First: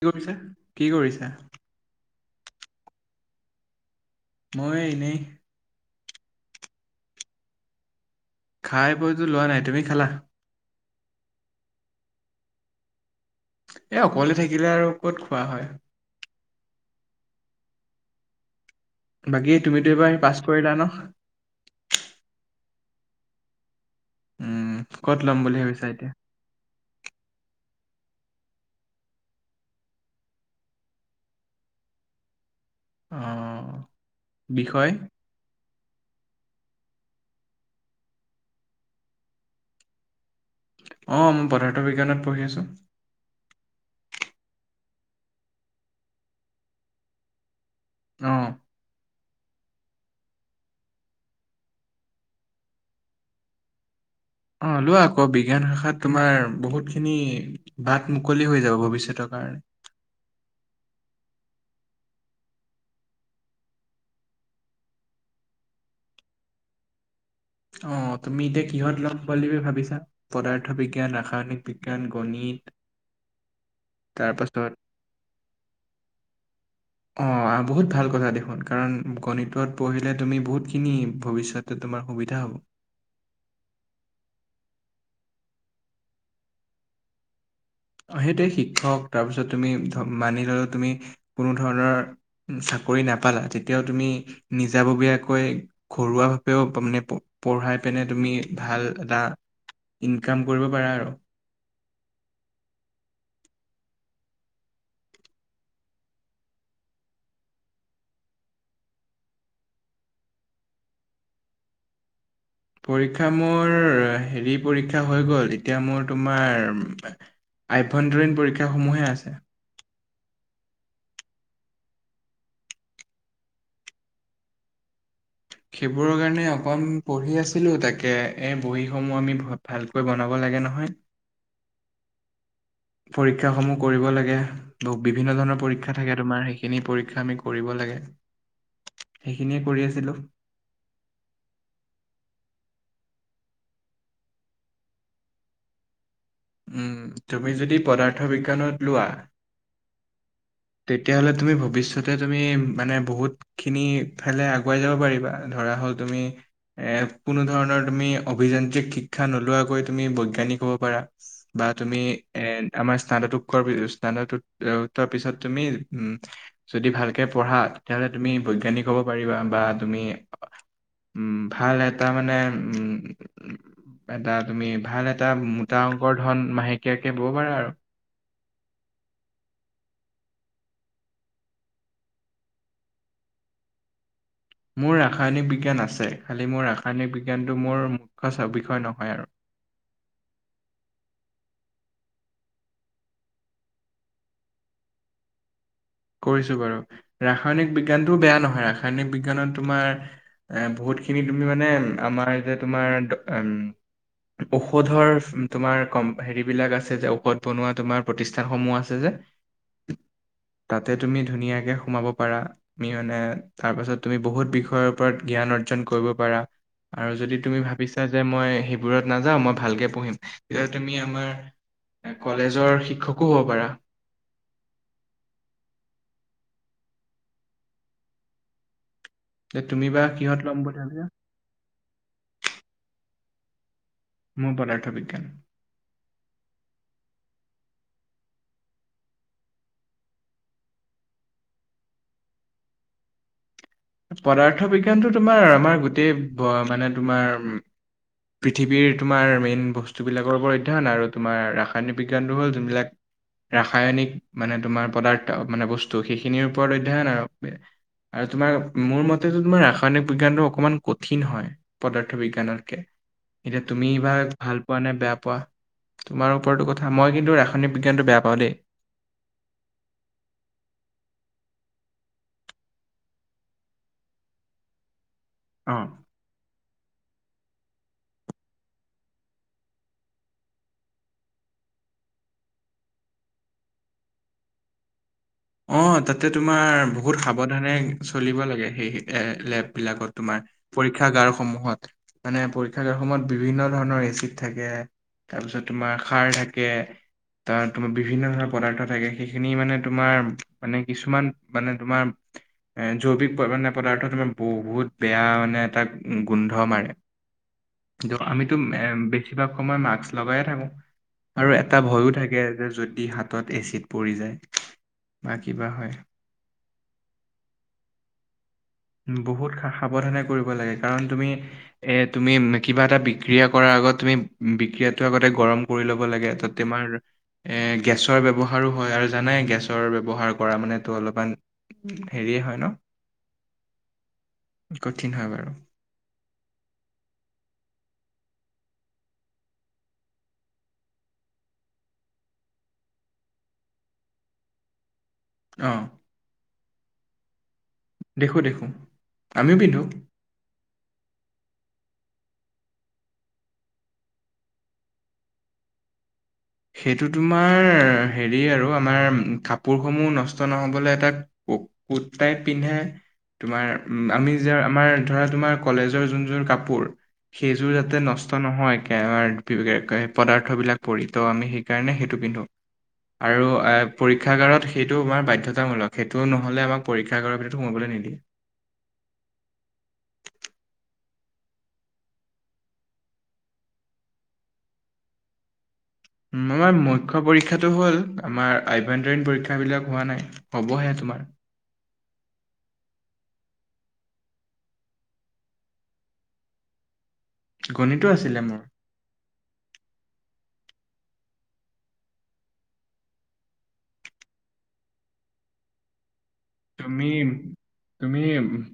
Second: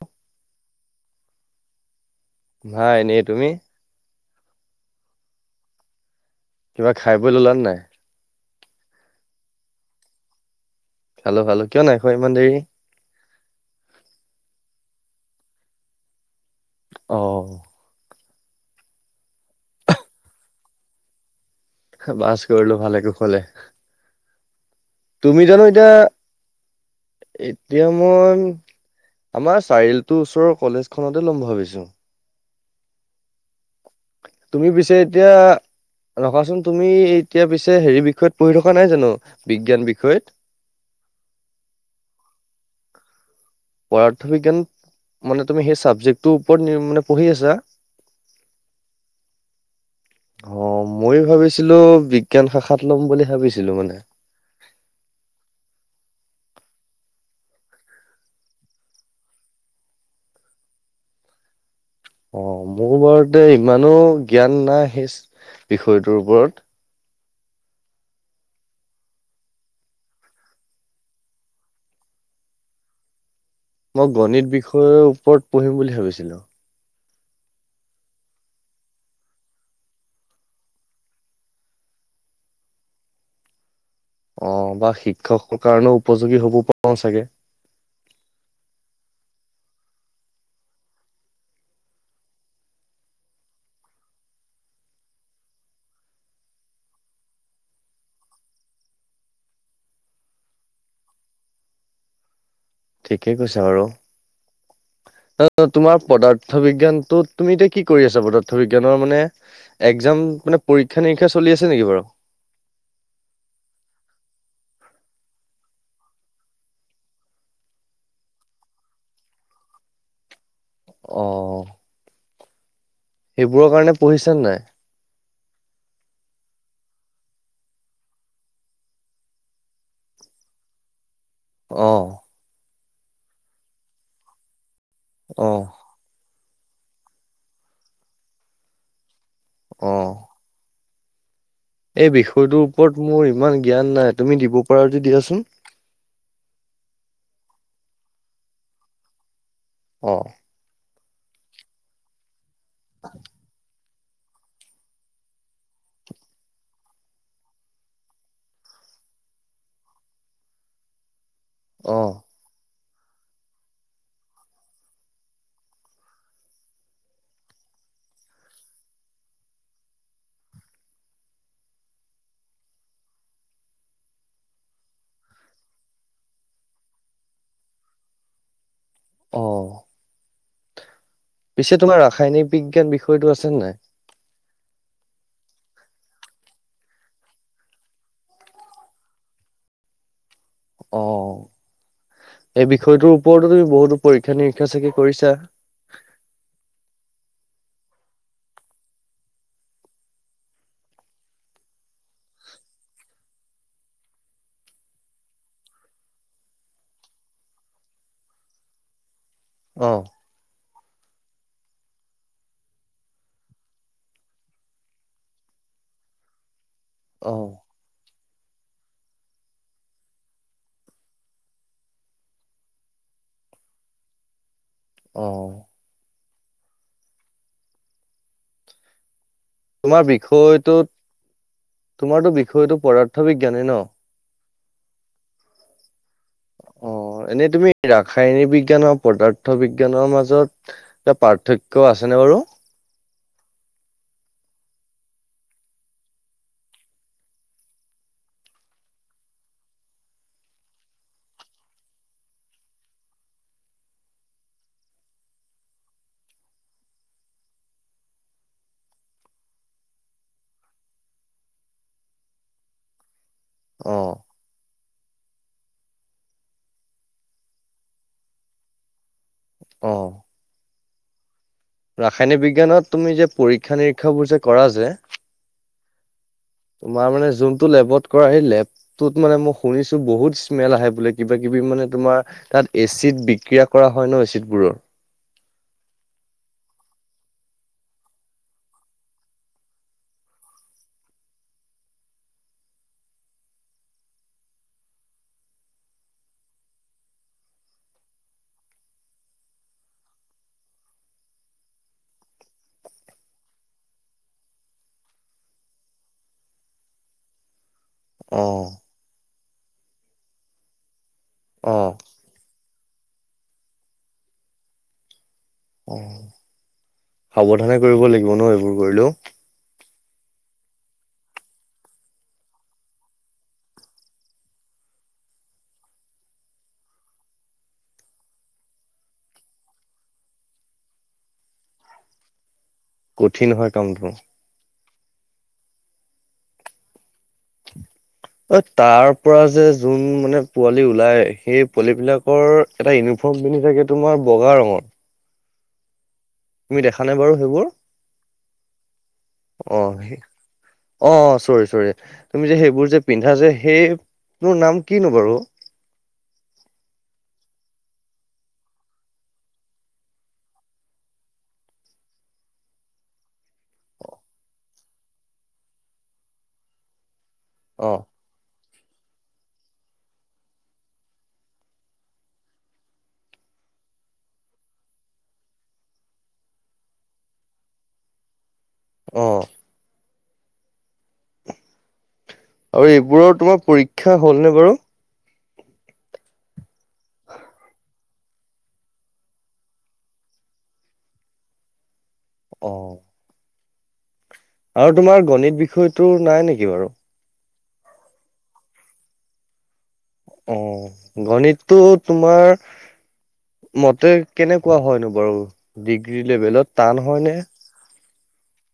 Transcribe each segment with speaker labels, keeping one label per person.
Speaker 1: কি কৰিছে কি কৰিছে?
Speaker 2: ভাই নে তুমি?
Speaker 1: ময়ে এনে
Speaker 2: কিবা খাই বই ললানে নাই?
Speaker 1: খাই বৈতো লোৱা নাই তুমি খালা?
Speaker 2: খালো খালো কিয় নাই খোৱা ইমান দেৰি?
Speaker 1: এই অকলে থাকিলে আৰু ক'ত খোৱা হয়?
Speaker 2: অ।
Speaker 1: বাকী তুমিতো এবাৰ পাছ কৰিলা ন?
Speaker 2: পাছ কৰিলো ভালে কুশলে।
Speaker 1: উম। ক'ত ল'ম
Speaker 2: তুমি
Speaker 1: বুলি
Speaker 2: জানো
Speaker 1: ভাবিছা
Speaker 2: এতিয়া এতিয়া মই আমাৰ চাৰিআলিটোৰ ওচৰৰ কলেজখনতে ল'ম ভাবিছো।
Speaker 1: অ।
Speaker 2: তুমি
Speaker 1: বিষয়?
Speaker 2: পিছে এতিয়া? ৰখাচোন তুমি এতিয়া পিছে হেৰি বিষয়ত পঢ়ি থকা নাই জানো বিজ্ঞান বিষয়ত?
Speaker 1: অ মই পদাৰ্থ বিজ্ঞানত পঢ়ি আছোঁ।
Speaker 2: পদাৰ্থ বিজ্ঞান মানে তুমি সেই চাবজেক্টটোৰ ওপৰত মানে পঢ়ি আছা।
Speaker 1: অহ।
Speaker 2: [inaudible] অ ময় ভাবিছিলো বিজ্ঞান শাখাত লম বুলি ভাবিছিলো মানে
Speaker 1: অ লোৱা আকৌ বিজ্ঞান শাখাত তোমাৰ বহুতখিনি বাট মুকলি হৈ যাব ভৱিষ্যতৰ কাৰণে।
Speaker 2: [inaudible] অ মোৰ বাৰতে ইমানো জ্ঞান নাই সেই বিষয়টোৰ ওপৰত।
Speaker 1: অ তুমি এতিয়া কিহত ল'ম বুলি ভাবিছা পদাৰ্থ বিজ্ঞান, ৰাসায়নিক বিজ্ঞান, গণিত? [inaudible]
Speaker 2: মই গণিত
Speaker 1: তাৰপাছত
Speaker 2: বিষয়ৰ ওপৰত পঢ়িম বুলি ভাবিছিলো?
Speaker 1: অ বহুত ভাল কথা দেখোন কাৰণ গণিতত পঢ়িলে তুমি বহুতখিনি ভৱিষ্যতে তোমাৰ সুবি বিধা
Speaker 2: অ বা শিক্ষকৰ কাৰণেও উপযোগী হ'ব পাৰো চাগে?
Speaker 1: সেইটোৱে শিক্ষক তাৰপিছত তুমি মানি ললে তুমি কোনো ধৰণৰ কৰি‌ নাপালা তেতিয়াও তুমি নিজাববীয়াকৈ ঘৰুৱা ভাৱেও মানে পঢ়া তেনে তুমি ভাল এটা ইনকাম কৰিব পাৰা আৰু।
Speaker 2: ঠিকেই কৈছা বাৰু। অ তোমাৰ পদাৰ্থ বিজ্ঞানটো তুমি এতিয়া কি কৰি আছা পদাৰ্থ বিজ্ঞানৰ মানে এক্জাম মানে পৰীক্ষা নিৰীক্ষা চলি আছে নেকি বাৰু?
Speaker 1: পৰীক্ষা মোৰ হেৰি পৰীক্ষা হৈ গল এতিয়া মোৰ তোমাৰ আভ্যন্তৰীণ পৰীক্ষাসমূহে আছে
Speaker 2: আহ সেইবোৰৰ কাৰণে পঢ়িছা নে নাই।
Speaker 1: সেইবোৰৰ কাৰণে অকন পঢ়ি আছিলো তাকে এ বহীসমূহ আমি ভালকৈ বনাব লাগে। লাগে নহয়?
Speaker 2: অহ।
Speaker 1: পৰীক্ষা সমূহ কৰিব লাগে ব বিভিন্ন
Speaker 2: অ
Speaker 1: ধৰণৰ পৰীক্ষা থাকে তোমাৰ সেই খিনি পৰীক্ষা আমি কৰিব লাগে, সেইখিনিয়ে কৰি
Speaker 2: অ
Speaker 1: আছিলোঁ [unintelligible]
Speaker 2: এই বিষয়টোৰ ওপৰত মোৰ ইমান জ্ঞান নাই তুমি দিব পাৰা যে দিয়াচোন।
Speaker 1: উম তুমি যদি পদাৰ্থ বিজ্ঞানত লোৱা।
Speaker 2: অ
Speaker 1: তেতিয়াহ'লে তুমি ভৱিষ্যতে তুমি মানে বহুতখিনি ইফালে আগুৱাই যাব পাৰিবা ধৰা হ'ল তুমি এ কোনো ধৰণৰ তুমি অভিযান্ত্ৰিক শিকা শিক্ষা নোলোৱাকৈ তুমি বৈজ্ঞানিক হ'ব পাৰা। বা
Speaker 2: অ
Speaker 1: তুমি এ আমাৰ স্নানতোৱৰ স্নাতটো উত্তৰ পিছত [unintelligible] তুমি উম যদি ভালকে পঢ়া তেতিয়াহলে তুমি বৈজ্ঞানিক হ'ব পাৰিবা বা তুমি উম ভাল এটাৰ মানে উম। এটা তুমি ভাল এটা মোটা অংকৰ ধন মাহেকীয়াকে লব পাৰা আৰু [unintelligible]
Speaker 2: অ পিছে তোমাৰ ৰাসায়নিক বিজ্ঞান বিষয়টো আছেনে নাই।
Speaker 1: মোৰ ৰাসায়নিক বিজ্ঞান আছে, খালি মোৰ ৰাসায়নিক বিজ্ঞানটো মোৰ মুখ্য বিষয় নহয় আৰু।
Speaker 2: আহ। এই বিষয়টোৰ ওপৰতো তুমি বহুতো পৰীক্ষা নিৰীক্ষা চাগে কৰিছা।
Speaker 1: কৰিছো বাৰু, ৰাসায়নিক বিজ্ঞানটোও বেয়া নহয় ৰাসায়নিক বিজ্ঞানত তোমাৰ। এ বহুত খিনি তুমি মানে আমাৰ যে তোমাৰ উ। ঔষধৰ তোমাৰ কম হেৰিবিলাক আছে যে ঔষধ বনোৱা তোমাৰ প্ৰতিষ্ঠানসমূহ আছে যে।
Speaker 2: আহ।
Speaker 1: তাতে তুমি ধুনীয়াকে সোমাব পাৰা, তুমি মানে তাৰ পাছত তুমি বহুত বিষয়ৰ ওপৰত জ্ঞান অৰ্জন কৰিব পাৰা। আৰু
Speaker 2: অ
Speaker 1: যদি তুমি ভাবিছা যে মই সেইবোৰত নাযাওঁ মই ভালকে পঢ়িম, তেতিয়া তুমি আমাৰ। কলেজৰ শিক্ষকো হ'ব পাৰা।
Speaker 2: অ।
Speaker 1: যে তুমি বা
Speaker 2: তোমাৰ
Speaker 1: কিহত ল'ম বুলি
Speaker 2: বিষয়টোত,
Speaker 1: ভাবিছা
Speaker 2: তোমাৰো বিষয়টো পদাৰ্থ বিজ্ঞানেই ন।
Speaker 1: মোৰ পদাৰ্থ বিজ্ঞান।
Speaker 2: অ। অ এনেই তুমি ৰাসায়নিক বিজ্ঞান, আৰু পদাৰ্থ বিজ্ঞানৰ মাজত এটা পাৰ্থক্য আছে। কেনে বাৰু।
Speaker 1: পদাৰ্থ বিজ্ঞানটো তোমাৰ আমাৰ গোটেই মানে তোমাৰ। পৃথিৱীৰ তোমাৰ মেইন বস্তুবিলাকৰ ওপৰত অধ্যয়ন আৰু তোমাৰ ৰাসায়নিক বিজ্ঞানটো হ'ল যোনবিলাক। ৰাসায়নিক মানে তোমাৰ পদাৰ্থ মানে বস্তু সেইখিনিৰ ওপৰত অধ্যানয়ন আৰু। আৰু তোমাৰ। মোৰ মতেতো তোমাৰ ৰাসায়নিক বিজ্ঞানটো অকমান কঠিন হয়, পদাৰ্থ বিজ্ঞানতকে। এতিয়া তুমি
Speaker 2: অ
Speaker 1: এইবাৰ ভাল পোৱা নে বেয়া পোৱা। তোমাৰ ওপৰতো কথা মই কিন্তু ৰাসায়নিক বিজ্ঞানটো বেয়া পাওঁ দেই।
Speaker 2: অ। ৰাসায়নিক বিজ্ঞানত তুমি যে পৰীক্ষা নিৰীক্ষাবোৰ যে কৰা যে।
Speaker 1: অ।
Speaker 2: তোমাৰ মানে যোনতটো লেবত কৰা, সেই লেবটোত মানে মই শুনিছো বহুত স্মেল আহে বোলে কিবা কিবি। মানে তোমাৰ তাত এচিড বিক্ৰিয়া কৰা হয় ন এচিডবোৰৰ।
Speaker 1: [inaudible] পৰীক্ষাগাৰ সমূহত, মানে পৰীক্ষাগাৰ সমূহত বিভিন্ন ধৰণৰ এচিড থাকে। তাৰপিছত তোমাৰ খাৰ থাকে। তাৰ তোমাৰ বিভিন্ন ধৰণৰ পদাৰ্থ থাকে সেইখিনি মানে তোমাৰ। মানে কিছুমান মানে তোমাৰ। এ জৈৱিক মানে পদাৰ্থ তোমাৰ বহুত বেয়া মানে এটা গোন্ধ মাৰে। আমিতো এ বেছিভাগ সময় মাস্ক লগাইয়ে থাকো, আৰু
Speaker 2: অ অ
Speaker 1: এটা ভয়ো থাকে। যদি হাতত এচিড পৰি যায়। বা কিবা হয়
Speaker 2: অ সাৱধানে কৰিব লাগিব ন এইবোৰ? কৰিলেও
Speaker 1: বহুত সাৱধানে কৰিব লাগে। কাৰণ তুমি, এ তুমি কিবা এটা বিক্ৰিয়া কৰাৰ আগত তুমি বিক্ৰিয়ো আগতে গৰম কৰি ল'ব লাগে এ মাৰ। এ গেছৰ ব্যৱহাৰো হয় আৰু জানাই গেছৰ ব্যৱহাৰ কৰা মানে তটো অলপমান, হেৰি সেয় হয় ন।
Speaker 2: কঠিন হয় কামটো।
Speaker 1: কঠিন হয় বাৰু।
Speaker 2: [unintelligible] অ তাৰ পৰা যে যোন মানে পোৱালি ওলাই সেই পোৱালী বিলাকৰ এটা ইউনি পিন্ধি থাকে তোমাৰ বগা ৰঙৰ।
Speaker 1: আহ।
Speaker 2: তুমি দেখা নে বাৰু সেইবোৰ?
Speaker 1: দেখো দেখো আমিও
Speaker 2: অ
Speaker 1: পিন্ধো।
Speaker 2: অ চৰি চৰি তুমি যে সেইবোৰ যে পিন্ধা যে সেই তোৰ নাম কিনো বাৰু?
Speaker 1: সেইটো তোমাৰ হেৰি আৰু আমাৰ কাপোৰসমূহ নষ্ট নহ'বলে এটা কু্তাইপিনে তোমাৰ আমি যে আমাৰ ধৰা তোমাৰ কলেজৰ যোন যোৰ কাপোৰ সেইযোৰ
Speaker 2: অ
Speaker 1: যাতে নষ্ট নহয় [inaudible] পদাৰ্থবিলাক পৰি। তো আমি সেইকাৰণে সেইটো পিন্ধো। আৰু এ পৰীক্ষাগাৰত সেইটো আমাৰ বাধ্যতামূলক। সেইটো নহ'লে আমাক পৰীক্ষাগাৰৰ ভিতৰত সোমোৱাবলে নিদিয়ে।
Speaker 2: অহ। আৰু এইবোৰৰ তোমাৰ পৰীক্ষা হ'লনে বাৰু?
Speaker 1: আমাৰ মুখ্য পৰীক্ষাটো হ'ল। আমাৰ আভয়ন্তৰীণ পৰীক্ষা বিলাক হোৱা নাই। হ'ব হে। মাৰ
Speaker 2: অ। আৰু তোমাৰ গণিত বিষয়তটো নাই নেকি বাৰু?
Speaker 1: গণিতটো আছিলে মোৰ।
Speaker 2: অ গণিতটো তোমাৰ মতে কেনেকুৱা হয়নো বাৰু? দিগ লেভেলত টান
Speaker 1: তুমি
Speaker 2: হয় নে?
Speaker 1: তুমি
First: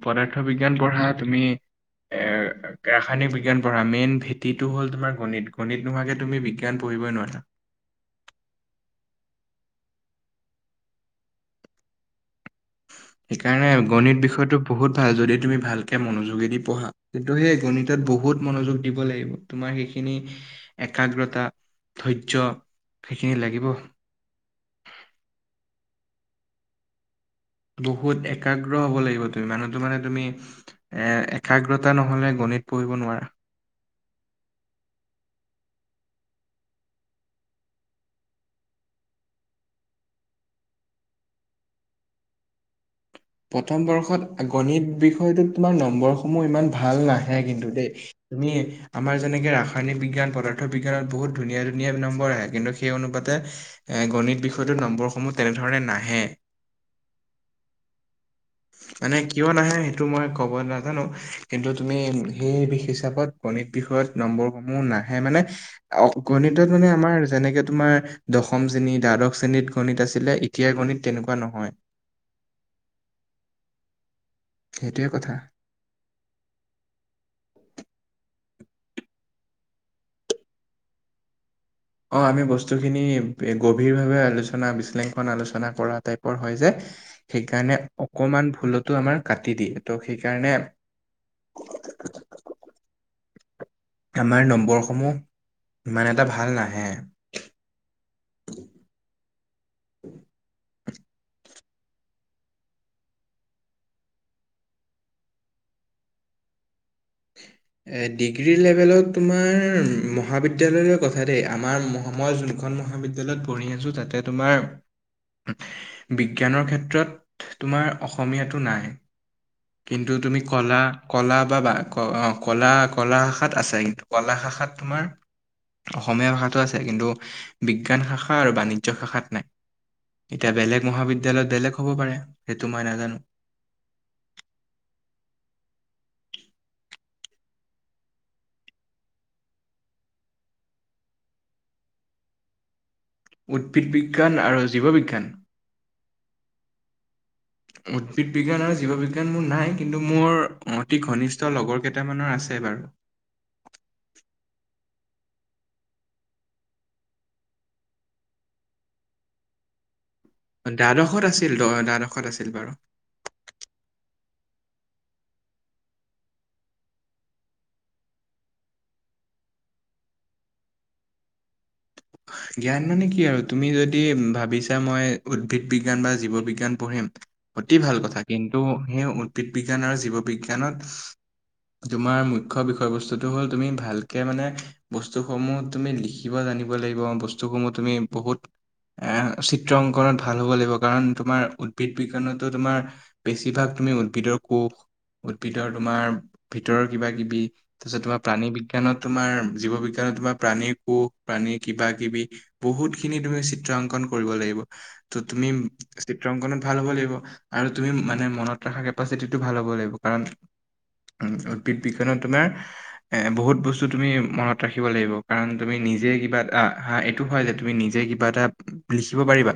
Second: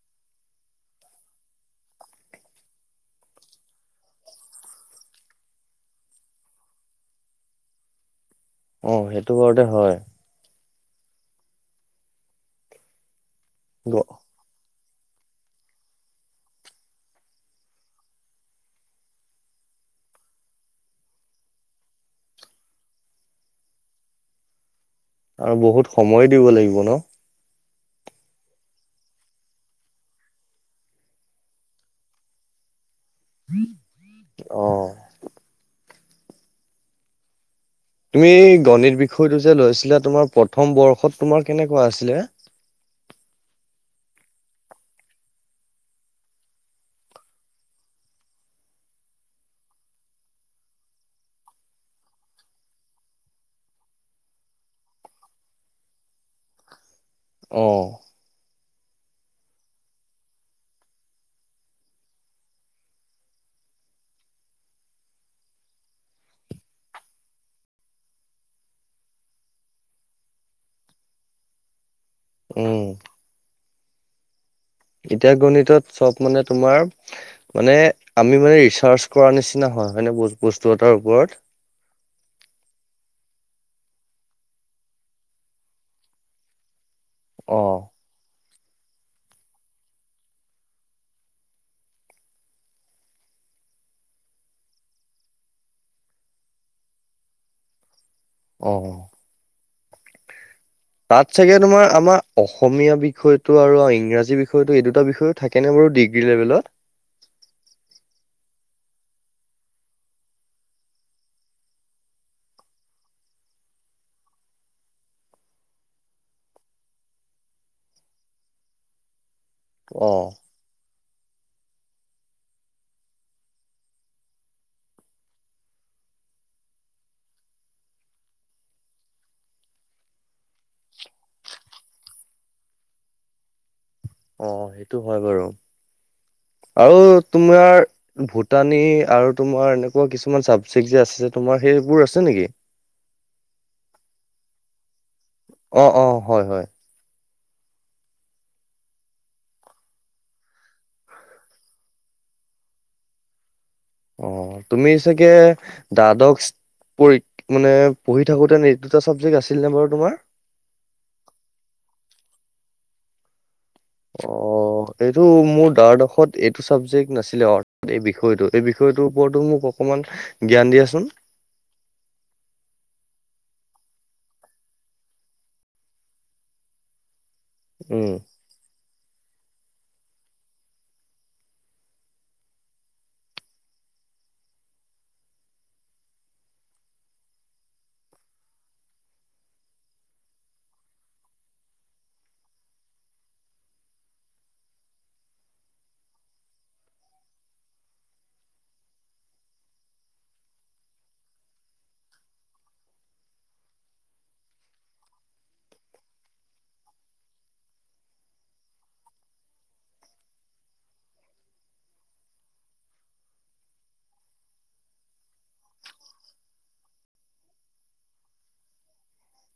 Speaker 1: পদাৰ্থ বিজ্ঞান পঢ়া তুমি এ ৰাসায়নিক বিজ্ঞান পঢ়া মেইন ভেটিটো হ'ল তোমাৰ গণিত। গণিত নোহোৱাকে তুমি বিজ্ঞান কৰিবই নোৱাৰা।
Speaker 2: অ সেইটো কৰতে হয়।
Speaker 1: সেইকাৰণে গণিত বিষয়টো বহুত ভাল যদি তুমি ভালকে মনোযোগেদি পঢ়া। কিন্তু সেই গণিতত বহুত মনোযোগ দিব লাগিব, তোমাৰ ৰ সেইখিনি একাগ্ৰতা, ধৈৰ্য সেইখিনি লাগিব।
Speaker 2: আৰু বহুত সময় দিব লাগিব ন?
Speaker 1: বহুত একাগ্ৰ হ'ব লাগিব তুমি, মানুহটো মানে তুমি এ একাগ্ৰতা নহলে গ নিত পঢ়িব নোৱাৰা।
Speaker 2: অ'। তুমি গণিত বিষয়টো যে লৈছিলা তোমাৰ প্ৰথম বৰ্ষত তোমাৰ কেনেকুৱা আছিলে? [inaudible]
Speaker 1: প্ৰথম বৰ্ষত গণিত বিষয়টোত তোমাৰ নম্বৰসমূহ ইমান ভাল নাহে কিন্তু দেই। তুমি মি আমাৰ যেনেকৈ ৰাসায়নিক বিজ্ঞান, পদাৰ্থ বিজ্ঞানত বহুত ধুনীয়া - ধুনীয়া নম্বৰ আহে। কিন্তু সেই অনুপাতে এ গণিত বিষয়টোত নম্বৰসমূহ তেনেধৰণে নাহে।
Speaker 2: অ'।
Speaker 1: মানে কিয় নাহে সেইটো মই ক'ব নাজানোঁ। কিন্তু তুমি সেই বি- হিচাপত গণিত বিষ ত নম্বৰসমূহ নাহে, মানে অ'- গণিতত মানে আমাৰ যেনেকে তোমাৰ দশম শ্ৰেণী দ্বাদশ শ্ৰেণীত গণিত আছিলে, এতিয়াৰ গণিত তেনেকুৱা নহয়।
Speaker 2: [inaudible]
Speaker 1: সেইটোৱে
Speaker 2: এতিয়া
Speaker 1: কথা।
Speaker 2: গণিতত চব মানে তোমাৰ মানে আমি মানে ৰি ছাৰ্চ কৰা নিচিনা হয়, হয়নে ব- বস্তু এটাৰ ওপৰত?
Speaker 1: অ' আমি বস্তুখিনি বে- গভীৰভাৱে আলোচনা বিশ্লেষণ আলোচনা কৰা টাইপৰ হয় যে।
Speaker 2: অ
Speaker 1: সেইকাৰণে অকমান ভুলতো আমাৰ কাটি দিয়ে, তো সেইকাৰণে আমাৰ নম্বৰসমূহ ইমান এটা ভাল নাহে।
Speaker 2: অ'।
Speaker 1: [inaudible]
Speaker 2: তাত চাগে তোমাৰ আমাৰ অসমীয়া বিষয়টো আৰু ইংৰাজী বিষয়টো এই দুটা বিষয়ো থাকে নে বাৰু ডিগ্ৰী লেভেলত?
Speaker 1: [inaudible] এ ডিগ্ৰী লেভেলত তোমাৰ মহাবিদ্যালয় লৈ কথা দেই। আমাৰ মহ- মই যোন খন মহাবিদ্যালয়ত পঢ়ি আছোঁ, তাতে তোমাৰ বিজ্ঞানৰ ক্ষেত্ৰত তোমাৰ অসমীয়াটো নাই। কিন্তু
Speaker 2: অ
Speaker 1: তুমি কলা- কলা বা- বা ক- অ' কলা- কলা শাখাত আছে কিন্তু। কলা শাখাত তোমাৰ অসমীয়া ভাষাটো আছে, কিন্তু বিজ্ঞান শাখা আৰু বাণিজ্য শাখাত নাই। এতিয়া বেলেগ মহাবিদ্যালয়ত বেলেগ হ'ব পাৰে। সেইটো মই নাজানোঁ।
Speaker 2: অ' সেইটো হয় বাৰু। আৰু তোমাৰ ভূটানী আৰু তোমাৰ এনেকুৱা কিছুমান চাবজেক্ট যে আছে, তোমাৰ সে সেইবোৰ আছে নেকি?
Speaker 1: উদ্ভিদ বিজ্ঞান আৰু জীৱ বিজ্ঞান?
Speaker 2: অ', অ', হয় - হয়।
Speaker 1: উদ্ভিদ বিজ্ঞান আৰু জীৱ বিজ্ঞান মোৰ নাই, কিন্তু মোৰ অতি ঘনিষ্ঠ লগৰ কেইটামানৰ আ ছে বাৰু।
Speaker 2: [inaudible] অ', তুমি চাগে দ্বাদশ পঢ়ি- মানে পঢ়ি থাকোঁতে নে এই দুটা চাবজেক্ট আছিল নে বাৰু তোমাৰ?
Speaker 1: দ্বাদশত আছিল, দ- দ্বাদশত আছিল বাৰু।
Speaker 2: অ' অ' এইটো মোৰ দ্বাৰদশত এইটো ছাবজেক্ট নাছিলে অৰ- এই বিষয়টো। এই বিষয়টোৰ ওপৰতো মোক অকমান জ্ঞান দিয়াচোন।
Speaker 1: জ্ঞান মানে কি আৰু? তুমি যদি ভাবিছা, মই উদ্ভিদ বিজ্ঞান বা জীৱ বিজ্ঞান পঢ়িম অতি ভাল
Speaker 2: উম,
Speaker 1: কথা। কিন্তু সেই উদ্ভিদ বিজ্ঞান আৰু জীৱ বিজ্ঞানত তোমাৰ মুখ্য বিষয়-বস্তুটো হ'ল, তুমি ভালকে মানে বস্তুসমূহ তুমি লিখিব জানি ব লাগিব, বস্তুসমূহ তুমি বহুত এ চিত্ৰ অংকনত ভাল হ'ব লাগিব, কাৰণ তোমাৰ উদ্ভিদ বিজ্ঞানতো তোমাৰ বেছিভাগ তুমি উদ্ভিদৰ কোষ উদ্ভিদৰ তোমাৰ ভিতৰৰ কিবা-কিবি, তাৰপিছত তোমাৰ প্ৰাণী বিজ্ঞানত তোমাৰ জীৱ বিজ্ঞান তোমাৰ প্ৰাণী কোখ প্ৰাণী কিবা কিবি বহুত খিনি তুমি চিত্ৰ অংকন কৰিব লাগিব ত তুমি- ত ভাল হ'ব লাগিব আৰু তুমি মানে মনত ৰখা কেপাচিটিটো ভাল হ'ব লাগিব কাৰণ- উদ্ভিদ বিজ্ঞানত তোমাৰ এ বহুত বস্তু তুমি মনত ৰাখিব লাগিব কাৰণ তুমি নিজে। কিবা হা এইটো হয় যে তুমি নিজে কিবা এটা লিখিব পাৰিবা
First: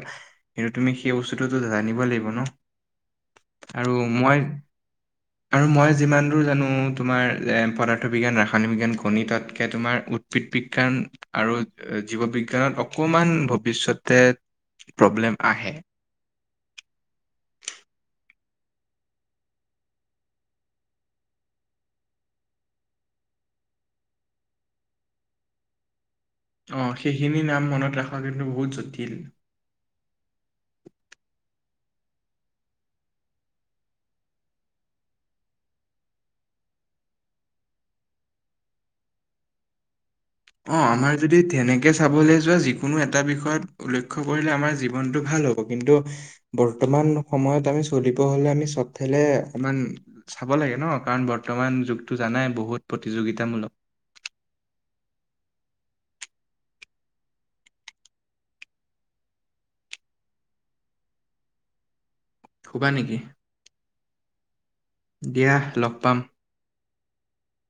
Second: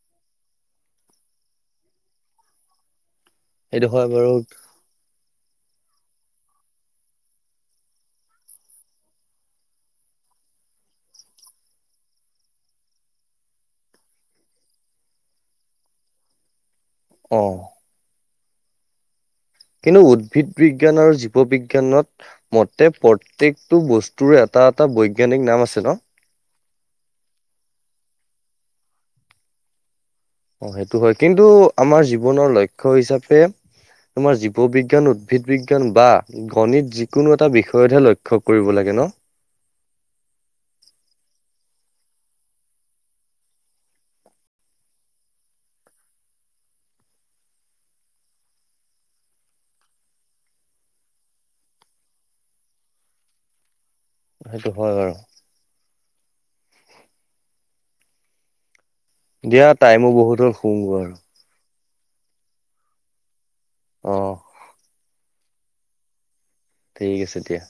Speaker 1: কিন্তু তুমি সেই বস্তুটো- জানিব লাগিব ন-
Speaker 2: [inaudible]
Speaker 1: আৰু
Speaker 2: হয় বাৰু
Speaker 1: মই আৰু মই যিমান দূৰ জানো তোমাৰ পদাৰ্থ বিজ্ঞান, ৰাসায়নিক বিজ্ঞান গণিততকৈ তোমাৰ উদ্ভিদ বিজ্ঞান- আৰু জীৱ বিজ্ঞানত অকমান ভৱিষ্যতে- প্ৰব্লেম আহে।
Speaker 2: আহ কিন্তু উদ্ভিদ বিজ্ঞান আৰু জীৱ বিজ্ঞানত মতে প্ৰত্যেকটো বস্তুৰে। এটা এটা বৈজ্ঞানিক নাম আছে ন।
Speaker 1: অ সেইখিনি নাম মনত ৰাখা কিন্তু বহুত জটিল
Speaker 2: অ সেইটো হয় কিন্তু আমাৰ জীৱনৰ লক্ষ্য হিচাপে- তোমাৰ জীৱ বিজ্ঞান উদ্ভিদ বিজ্ঞান বা গণিত যিকোনো এটা বিষয়তহে লক্ষ্য কৰিব লাগে। হয় ন
Speaker 1: অ আমাৰ যদি তেনেকে চাবলৈ যোৱা যিকোনো এটা বিষয়ত উল্ক্ষ্ কৰিলে আমাৰ জীৱনটো ভাল। ভাল হ'ব কিন্তু বৰ্তমান সময়ত আমি চলিব হলে আমি চবফালে আমান চাব লাগে ন কাৰণ বৰ্তমান যুগটো জানাই বহুত প্ৰতিযোগিতামূলক
Speaker 2: সেইটো হয় বাৰু দিয়া টাইমো বহুত হ'ল শুমগ আৰু
Speaker 1: হুবা নেকি
Speaker 2: অ
Speaker 1: দিয়া লগ পাম
Speaker 2: ঠিক আছে দতিয়া